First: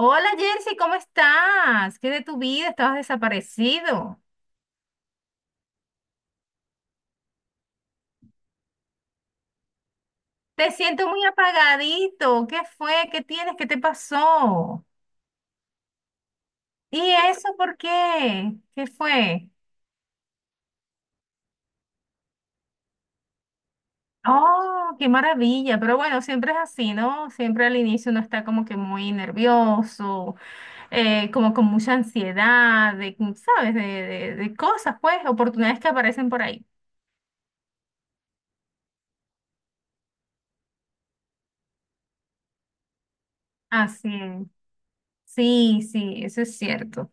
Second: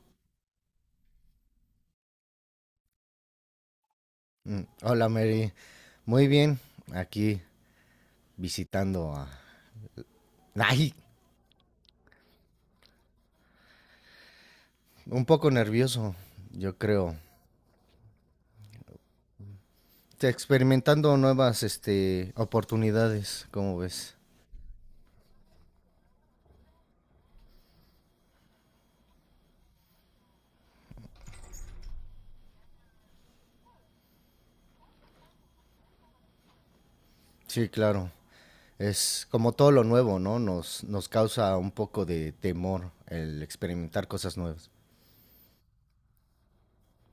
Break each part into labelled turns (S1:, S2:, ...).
S1: Hola Jersey, ¿cómo estás? ¿Qué de tu vida? Estabas desaparecido.
S2: Hola Mary, muy bien, aquí visitando a...
S1: Te
S2: Ay,
S1: siento muy apagadito. ¿Qué fue? ¿Qué tienes? ¿Qué te pasó?
S2: un poco nervioso, yo
S1: ¿Y
S2: creo.
S1: eso por qué? ¿Qué fue?
S2: Experimentando nuevas, oportunidades, ¿cómo ves?
S1: Oh, qué maravilla. Pero bueno, siempre es así, ¿no? Siempre al inicio uno está como que muy nervioso, como con mucha ansiedad, de, ¿sabes? De, de cosas, pues, oportunidades que aparecen por ahí.
S2: Sí, claro. Es como todo lo nuevo, ¿no? Nos causa un poco de temor el experimentar
S1: Así
S2: cosas
S1: es.
S2: nuevas.
S1: Sí, sí, eso es cierto.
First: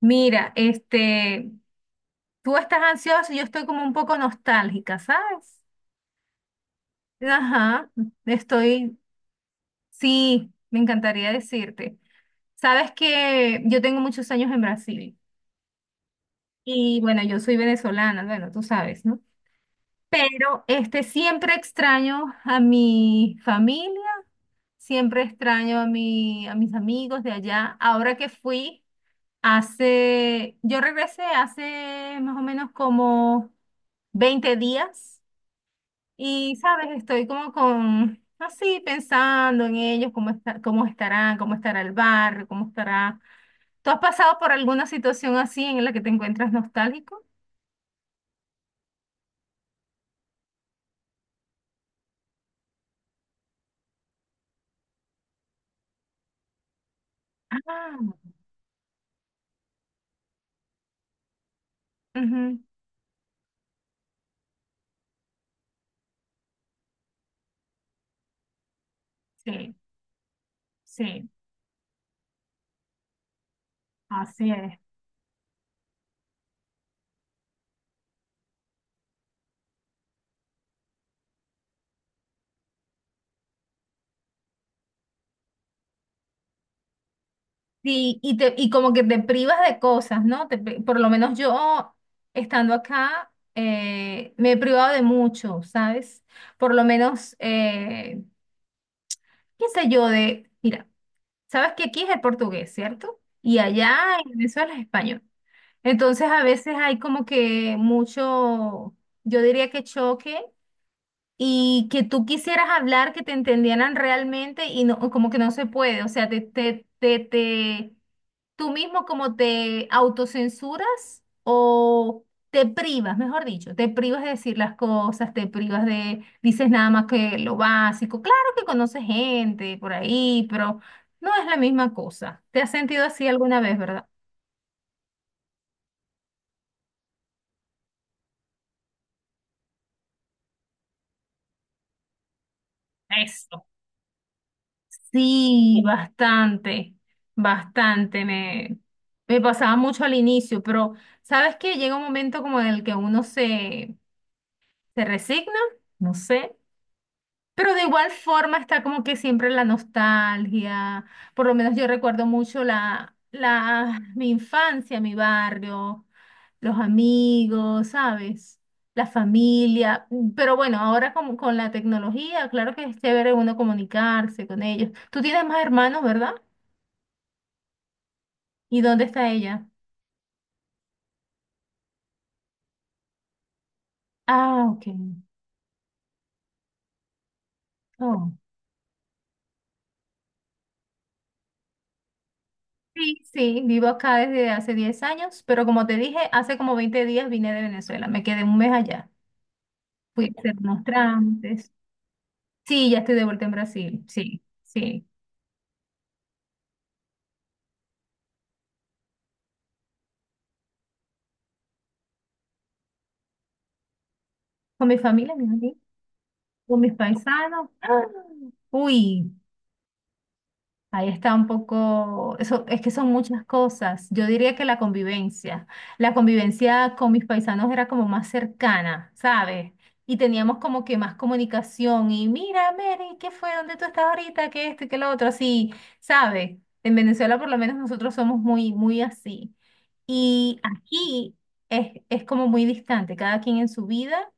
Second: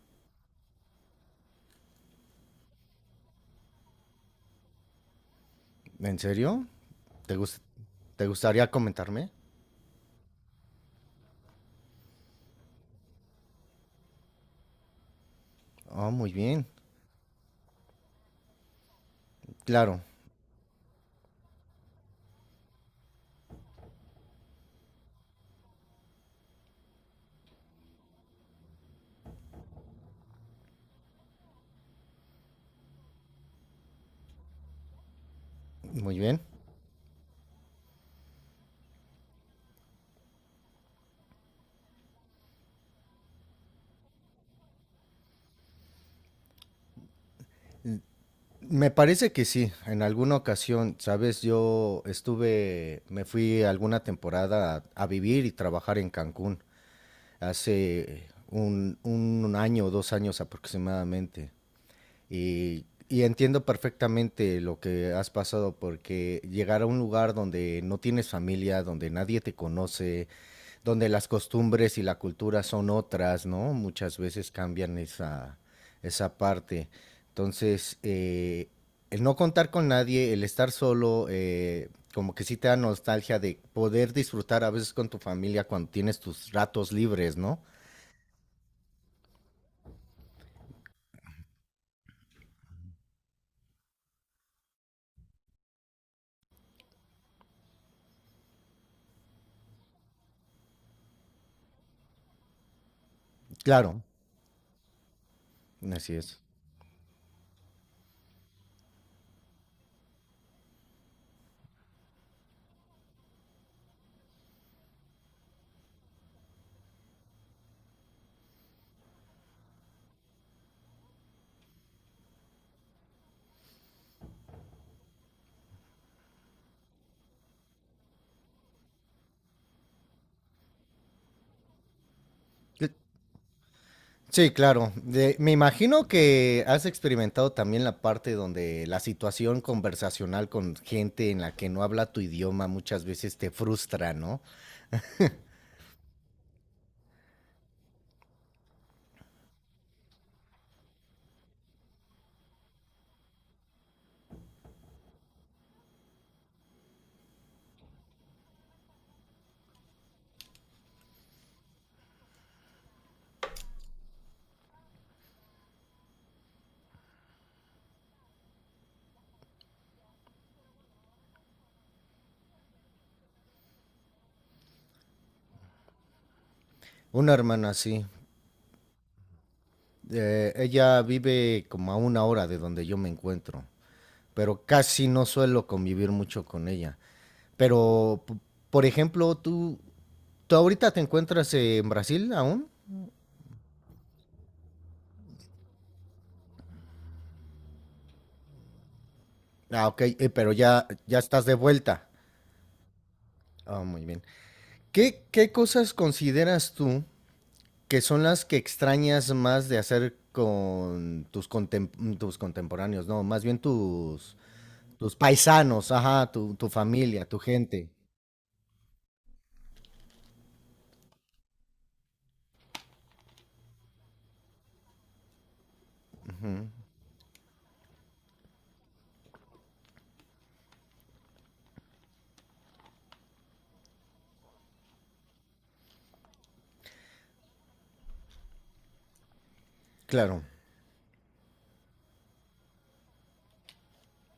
S1: Mira, este. Tú estás ansiosa y yo estoy como un poco nostálgica, ¿sabes?
S2: ¿En serio? ¿Te gust-
S1: Ajá,
S2: Te gustaría
S1: estoy,
S2: comentarme?
S1: sí, me encantaría decirte. Sabes que yo tengo muchos años en Brasil
S2: Oh, muy bien,
S1: y bueno, yo soy venezolana, bueno, tú sabes, ¿no?
S2: claro,
S1: Pero este siempre extraño a mi familia, siempre extraño a mis amigos de allá. Ahora que fui yo regresé hace más o menos como 20 días.
S2: muy bien.
S1: Y, sabes, estoy como con, así, pensando en ellos, cómo está, cómo estarán, cómo estará el barrio, cómo estará. ¿Tú has pasado por alguna situación así en la que te encuentras nostálgico?
S2: Me parece que sí, en alguna ocasión, sabes, yo estuve, me fui alguna temporada a vivir y trabajar en Cancún
S1: Ah.
S2: hace un año o dos años aproximadamente.
S1: Ujú.
S2: Y entiendo perfectamente lo que has pasado porque llegar a un lugar donde no tienes familia, donde nadie te
S1: Sí,
S2: conoce, donde las
S1: sí,
S2: costumbres y la cultura son otras, ¿no? Muchas veces
S1: así es.
S2: cambian esa parte. Entonces, el no contar con nadie, el estar solo, como que sí te da nostalgia de poder disfrutar a veces con tu familia cuando tienes tus ratos libres, ¿no?
S1: Sí, y, y como que te privas de cosas, ¿no? Por lo menos yo, estando acá, me he privado de mucho, ¿sabes? Por lo menos, qué sé yo, mira. Sabes que aquí es el portugués, ¿cierto? Y allá
S2: Claro,
S1: en Venezuela es español.
S2: así
S1: Entonces
S2: es.
S1: a veces hay como que mucho, yo diría que choque y que tú quisieras hablar, que te entendieran realmente y no, como que no se puede, o sea, tú mismo como te autocensuras o te privas, mejor dicho, te privas de decir las cosas, te privas de, dices nada más que lo básico. Claro que conoces gente por ahí, pero no es la misma cosa. ¿Te has
S2: Cl-
S1: sentido así alguna vez, verdad?
S2: Sí, claro. Me imagino que has experimentado también la parte donde la situación conversacional con gente en la que no habla tu idioma muchas veces te
S1: Eso.
S2: frustra, ¿no?
S1: Sí, bastante, bastante. Me pasaba mucho al inicio, pero sabes que llega un momento como en el que uno se resigna, no sé, pero de igual forma está como que siempre la nostalgia. Por lo menos yo recuerdo mucho mi infancia, mi barrio, los amigos, ¿sabes? La familia. Pero bueno, ahora con la tecnología, claro que es chévere uno comunicarse con ellos. Tú tienes más hermanos, ¿verdad?
S2: Una hermana, sí.
S1: ¿Y dónde está ella?
S2: Ella vive como a una hora de donde yo me encuentro, pero
S1: Ah, ok.
S2: casi no suelo convivir mucho con ella. Pero,
S1: Oh.
S2: p- por ejemplo, tú ahorita te encuentras en Brasil aún.
S1: Sí, sí, vivo acá desde hace 10 años, pero como te dije, hace como 20 días vine de Venezuela, me quedé un mes allá.
S2: Ah, ok,
S1: Fui a
S2: pero
S1: hacer unos
S2: ya estás de
S1: trámites.
S2: vuelta.
S1: Sí, ya estoy de vuelta en
S2: Ah, muy
S1: Brasil,
S2: bien.
S1: sí, sí.
S2: ¿ qué cosas consideras tú que son las que extrañas más de hacer con tus contemporáneos? No, más bien
S1: Con mi
S2: tus
S1: familia, mis amigos,
S2: paisanos, ajá, tu
S1: con mis
S2: familia, tu
S1: paisanos.
S2: gente.
S1: ¡Ah! Uy. Ahí está un poco, eso, es que son muchas cosas. Yo diría que la convivencia con mis paisanos era como más cercana, ¿sabes? Y teníamos como que más comunicación y mira, Mary, ¿qué fue? ¿Dónde tú estás ahorita? ¿Qué este, qué lo otro? Así, ¿sabes? En Venezuela por lo menos nosotros somos muy, muy así.
S2: Claro.
S1: Y aquí es como muy distante, cada quien en su vida.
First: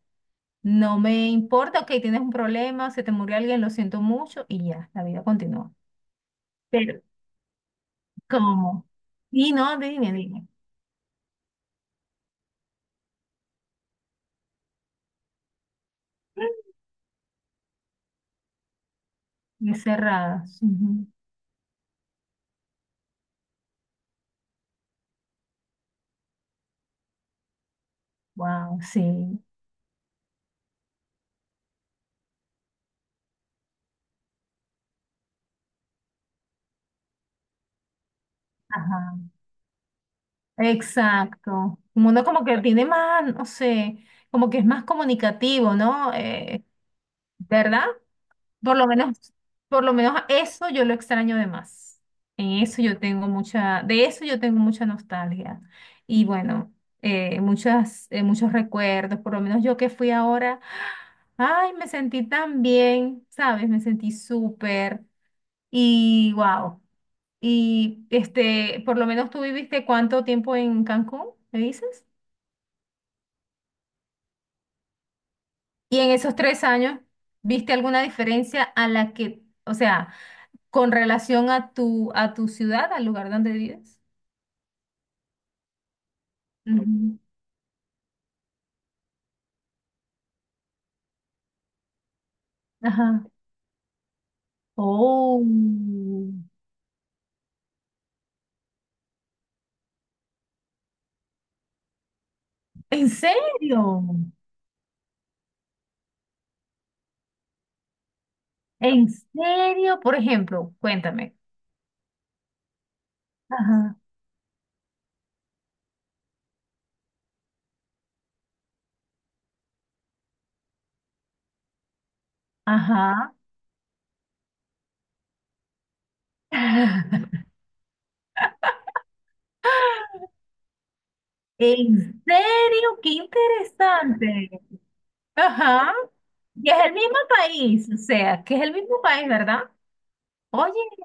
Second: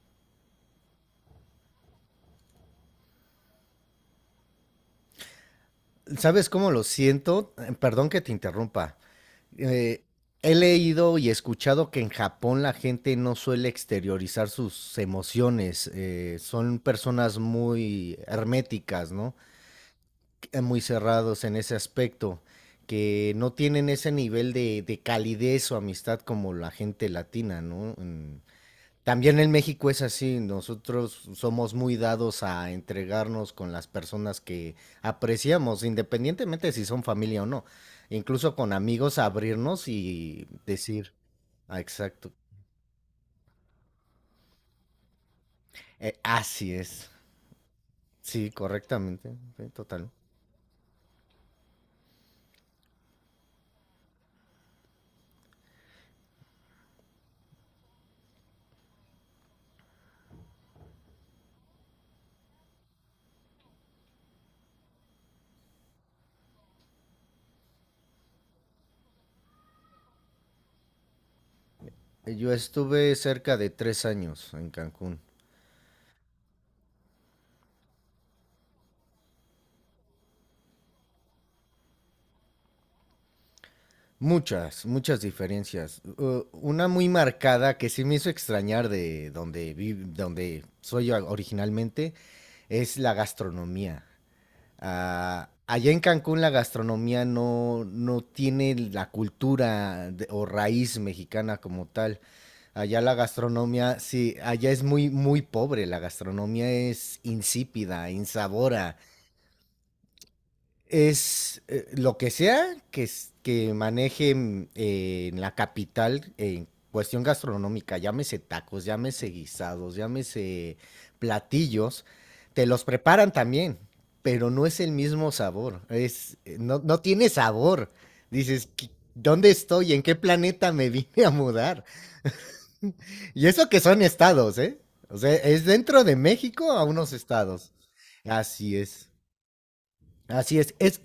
S1: No me importa, ok, tienes un problema, se te murió alguien, lo siento mucho y ya, la vida continúa.
S2: ¿Sabes cómo lo
S1: Pero
S2: siento? Perdón que te
S1: ¿cómo?
S2: interrumpa.
S1: Y no,
S2: Eh,
S1: dime, dime.
S2: He leído y escuchado que en Japón la gente no suele exteriorizar sus emociones. Son personas muy herméticas, ¿no?
S1: Y cerradas.
S2: Muy cerrados en ese aspecto, que no tienen ese nivel de calidez o amistad como la gente latina, ¿no?
S1: Wow,
S2: También
S1: sí.
S2: en México es así, nosotros somos muy dados a entregarnos con las personas que apreciamos, independientemente si son familia o no, incluso con
S1: Ajá.
S2: amigos abrirnos y decir, ah,
S1: Exacto. Un mundo
S2: exacto,
S1: como que tiene más, no sé, como que es más comunicativo, ¿no?
S2: así es,
S1: ¿Verdad?
S2: sí,
S1: Por lo menos,
S2: correctamente, sí,
S1: por lo
S2: total.
S1: menos eso yo lo extraño de más. En eso yo tengo mucha, De eso yo tengo mucha nostalgia. Y bueno, muchos recuerdos, por lo menos yo que fui ahora, ay, me sentí tan bien, ¿sabes? Me sentí súper y wow. Y este, por lo menos tú viviste cuánto tiempo en Cancún, ¿me dices?
S2: Yo estuve cerca de tres años en Cancún,
S1: Y en esos 3 años, ¿viste alguna diferencia a la que, o sea, con relación a tu ciudad, al lugar donde vives.
S2: muchas, muchas diferencias. Una muy
S1: Ujú.
S2: marcada que sí me hizo extrañar de donde donde soy originalmente es la
S1: Ajá.
S2: gastronomía.
S1: Oh,
S2: Ah, allá en Cancún la gastronomía no tiene la cultura o raíz mexicana como tal. Allá
S1: ¿en
S2: la gastronomía,
S1: serio?
S2: sí, allá es muy, muy pobre. La gastronomía es insípida, insabora,
S1: ¿En serio? Por ejemplo, cuéntame.
S2: es lo que sea que, que
S1: Ajá.
S2: maneje en la capital en cuestión gastronómica, llámese tacos, llámese guisados, llámese platillos, te los preparan
S1: Ajá.
S2: también, pero no es el mismo sabor, es, no, no tiene sabor. Dices, "¿Qué- ¿dónde estoy? ¿En qué planeta me vine a mudar?
S1: ¿En serio? ¡Qué
S2: Y eso que son
S1: interesante!
S2: estados, ¿eh? O sea, es
S1: Ajá.
S2: dentro de
S1: Y
S2: México
S1: es
S2: a
S1: el
S2: unos
S1: mismo
S2: estados.
S1: país, o sea, que es el
S2: Así
S1: mismo
S2: es.
S1: país, ¿verdad?
S2: Así
S1: Oye,
S2: es. Es.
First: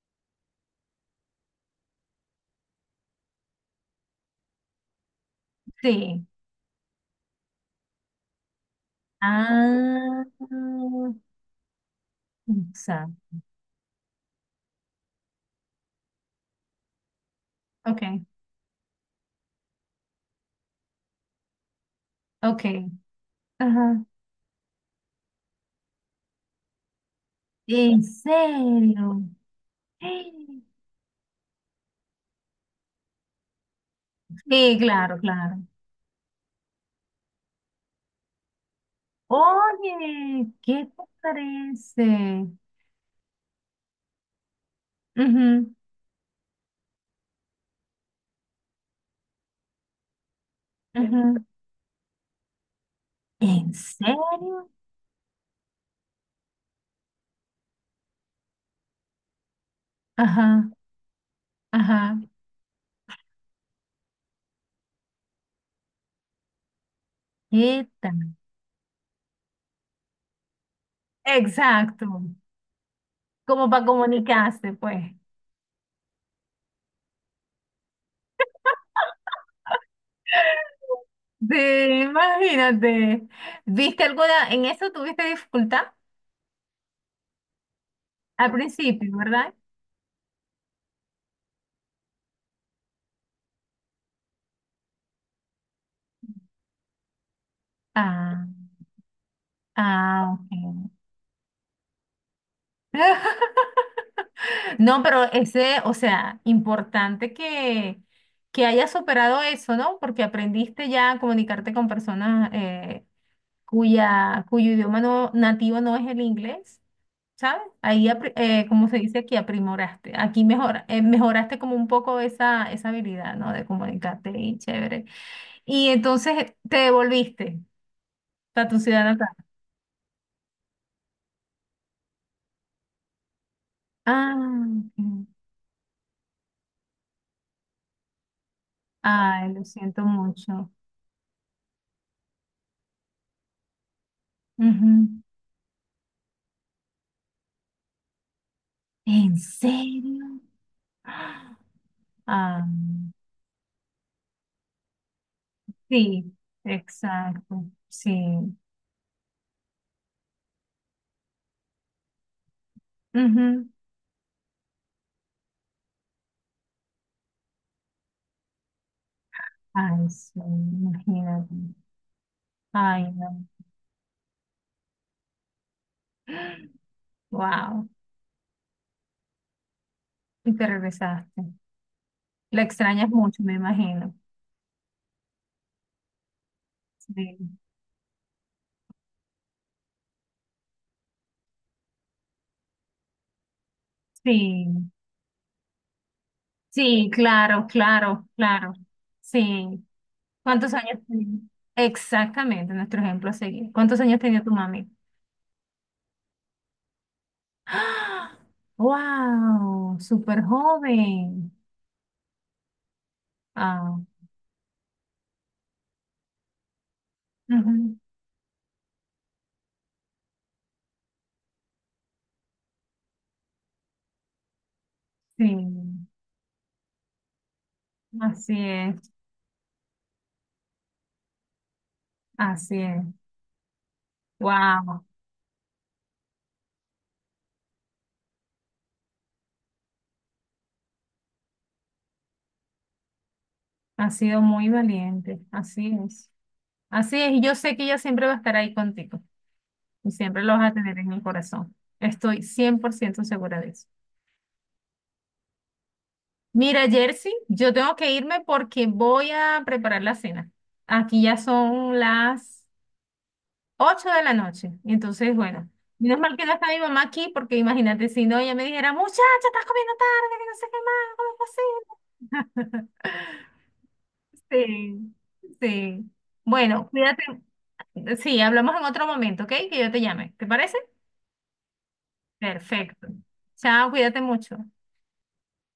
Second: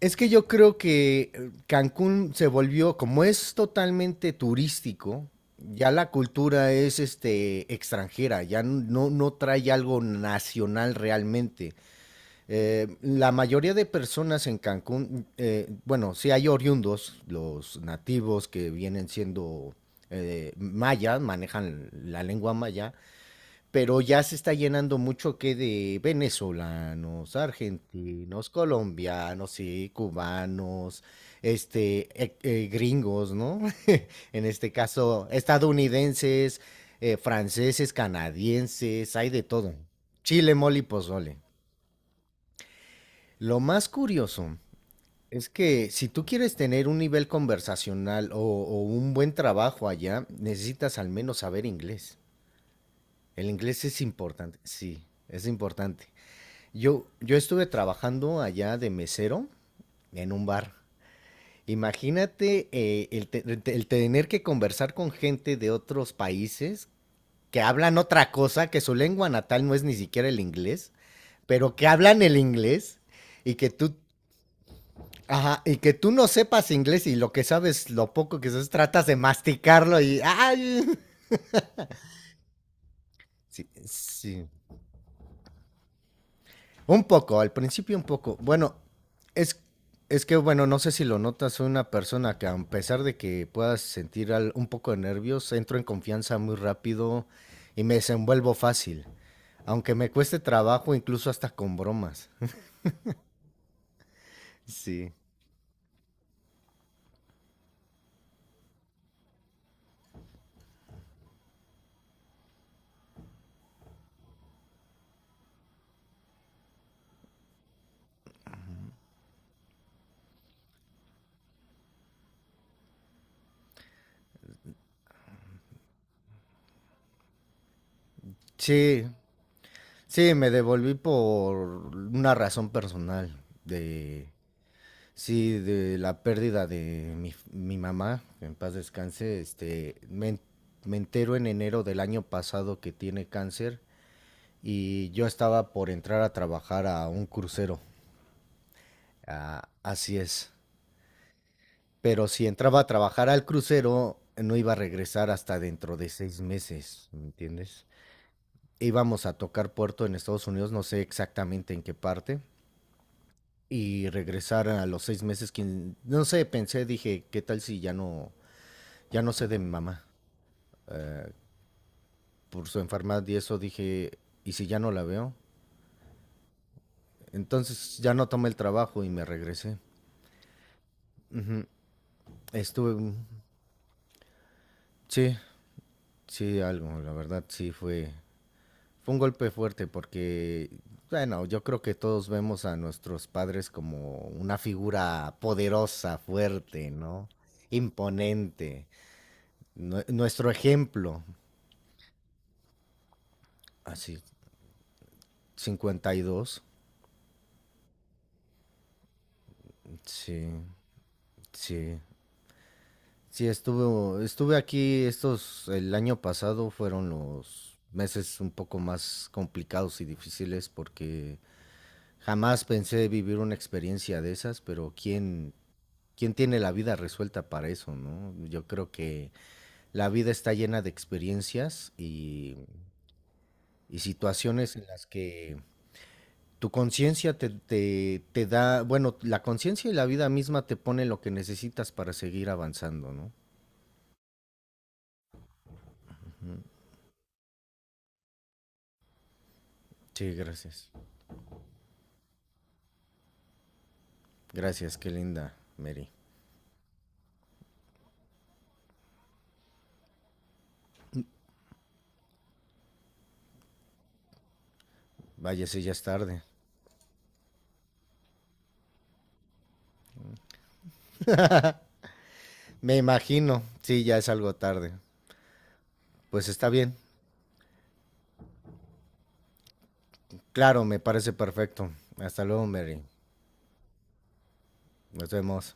S2: Es que yo creo que Cancún se volvió, como es totalmente turístico, ya la
S1: sí.
S2: cultura es este extranjera, ya no trae algo
S1: Ah,
S2: nacional
S1: o
S2: realmente.
S1: sea,
S2: La mayoría de personas en Cancún, bueno, sí hay oriundos, los
S1: ok,
S2: nativos que vienen siendo mayas, manejan la lengua
S1: ok.
S2: maya, pero
S1: Ajá.
S2: ya se está llenando mucho que de venezolanos,
S1: ¿En
S2: argentinos,
S1: serio?
S2: colombianos, sí, cubanos, gringos, ¿no? En este
S1: Sí, claro,
S2: caso,
S1: claro.
S2: estadounidenses, franceses, canadienses, hay de todo.
S1: Oye,
S2: Chile, mole y
S1: ¿qué te
S2: pozole.
S1: parece?
S2: Lo más curioso es
S1: Ujú,
S2: que si tú quieres tener un nivel conversacional o un buen trabajo allá, necesitas al menos
S1: ujú.
S2: saber inglés. El
S1: ¿En
S2: inglés es importante,
S1: serio?
S2: sí, es importante. Yo estuve trabajando allá de mesero en un
S1: Ajá,
S2: bar.
S1: ajá.
S2: Imagínate el tener que conversar con gente de otros países que
S1: ¿Qué
S2: hablan otra
S1: tal?
S2: cosa, que su lengua natal no es ni siquiera el inglés, pero que
S1: Exacto.
S2: hablan el inglés y que
S1: Como para
S2: tú,
S1: comunicarse, pues.
S2: ajá, y que tú no sepas inglés y lo que sabes, lo poco que sabes, tratas de masticarlo y, ay,
S1: Sí, imagínate.
S2: sí,
S1: ¿Viste
S2: sí.
S1: alguna, en eso tuviste dificultad
S2: Un poco, al principio un poco.
S1: al
S2: Bueno,
S1: principio, ¿verdad?
S2: es, es que, bueno, no sé si lo notas, soy una persona que a pesar de que puedas sentir un poco de nervios, entro en confianza muy rápido y me
S1: Ah,
S2: desenvuelvo fácil. Aunque me
S1: ah,
S2: cueste
S1: ok.
S2: trabajo, incluso hasta con bromas.
S1: No,
S2: Sí.
S1: pero ese, o sea, importante que hayas superado eso, ¿no? Porque aprendiste ya a comunicarte con personas cuyo idioma nativo no es el inglés, ¿sabes? Ahí, como se dice aquí, aprimoraste. Mejoraste como un poco esa habilidad, ¿no? De comunicarte y chévere. Y entonces te devolviste a tu ciudad
S2: Sí,
S1: natal.
S2: sí, me devolví por una razón personal de.
S1: Ah, ok.
S2: Sí, de la pérdida de mi mamá, que en paz descanse,
S1: Ay, lo siento mucho.
S2: me entero en enero del año pasado que tiene cáncer y
S1: Ujú.
S2: yo estaba por entrar a trabajar a un crucero.
S1: ¿En
S2: Ah, así
S1: serio?
S2: es. Pero si
S1: Ah,
S2: entraba a trabajar al crucero, no iba a regresar hasta dentro de
S1: sí,
S2: seis meses, ¿me
S1: exacto,
S2: entiendes?
S1: sí.
S2: Íbamos a tocar puerto en Estados Unidos, no sé exactamente en qué parte,
S1: Ujú.
S2: y regresar a los seis meses, no sé, pensé, dije, ¿qué tal si ya no ya no sé de mi mamá.
S1: Ay, sí,
S2: eh,
S1: imagínate.
S2: por su
S1: Ay,
S2: enfermedad y
S1: no.
S2: eso dije, ¿y si ya no la veo?
S1: Wow.
S2: Entonces ya no tomé el trabajo y me regresé.
S1: Y te regresaste. La
S2: Estuve,
S1: extrañas mucho, me imagino.
S2: sí, sí, algo, la verdad,
S1: Sí,
S2: sí fue, fue un golpe fuerte porque, bueno, yo creo que todos vemos a nuestros padres como una
S1: sí,
S2: figura poderosa, fuerte,
S1: sí,
S2: ¿no?
S1: claro, claro, claro.
S2: Imponente,
S1: Sí.
S2: nuestro
S1: ¿Cuántos años
S2: ejemplo,
S1: tenía? Exactamente, nuestro ejemplo a seguir. ¿Cuántos
S2: así,
S1: años tenía tu mami?
S2: 52,
S1: ¡Ah! ¡Wow! Súper
S2: sí,
S1: joven.
S2: sí. Sí,
S1: Ah.
S2: estuve, estuve aquí estos. El año pasado fueron los
S1: Ujú.
S2: meses un poco más complicados y difíciles porque jamás pensé vivir una experiencia de esas, pero
S1: Sí,
S2: ¿quién, quién tiene la vida resuelta para eso, no?
S1: así
S2: Yo creo
S1: es.
S2: que la vida está llena de experiencias
S1: Así es.
S2: y situaciones en
S1: Wow,
S2: las que tu conciencia te da, bueno, la conciencia y la vida misma te pone lo que necesitas para seguir avanzando, ¿no?
S1: ha sido muy valiente. Así es. Así es. Y yo sé que ella siempre va a estar ahí contigo y
S2: Sí,
S1: siempre lo vas a
S2: gracias.
S1: tener en el corazón. Estoy 100% segura de eso.
S2: Gracias, qué linda, Mary.
S1: Mira, Jersey, yo tengo que irme porque voy a preparar la cena. Aquí ya son las 8 de la noche, entonces,
S2: Vaya,
S1: bueno,
S2: sí, ya es
S1: menos mal
S2: tarde.
S1: que no está mi mamá aquí porque imagínate si no, ella me dijera, muchacha, estás comiendo tarde, que no sé qué más, ¿cómo
S2: Me imagino, sí, ya es
S1: es
S2: algo
S1: posible?
S2: tarde.
S1: Sí, sí.
S2: Pues está
S1: Bueno,
S2: bien.
S1: cuídate. Sí, hablamos en otro momento, ¿ok? Que yo te llame. ¿Te parece?
S2: Claro, me parece perfecto. Hasta luego, Mary.
S1: Perfecto. Chao, cuídate mucho.
S2: Nos vemos.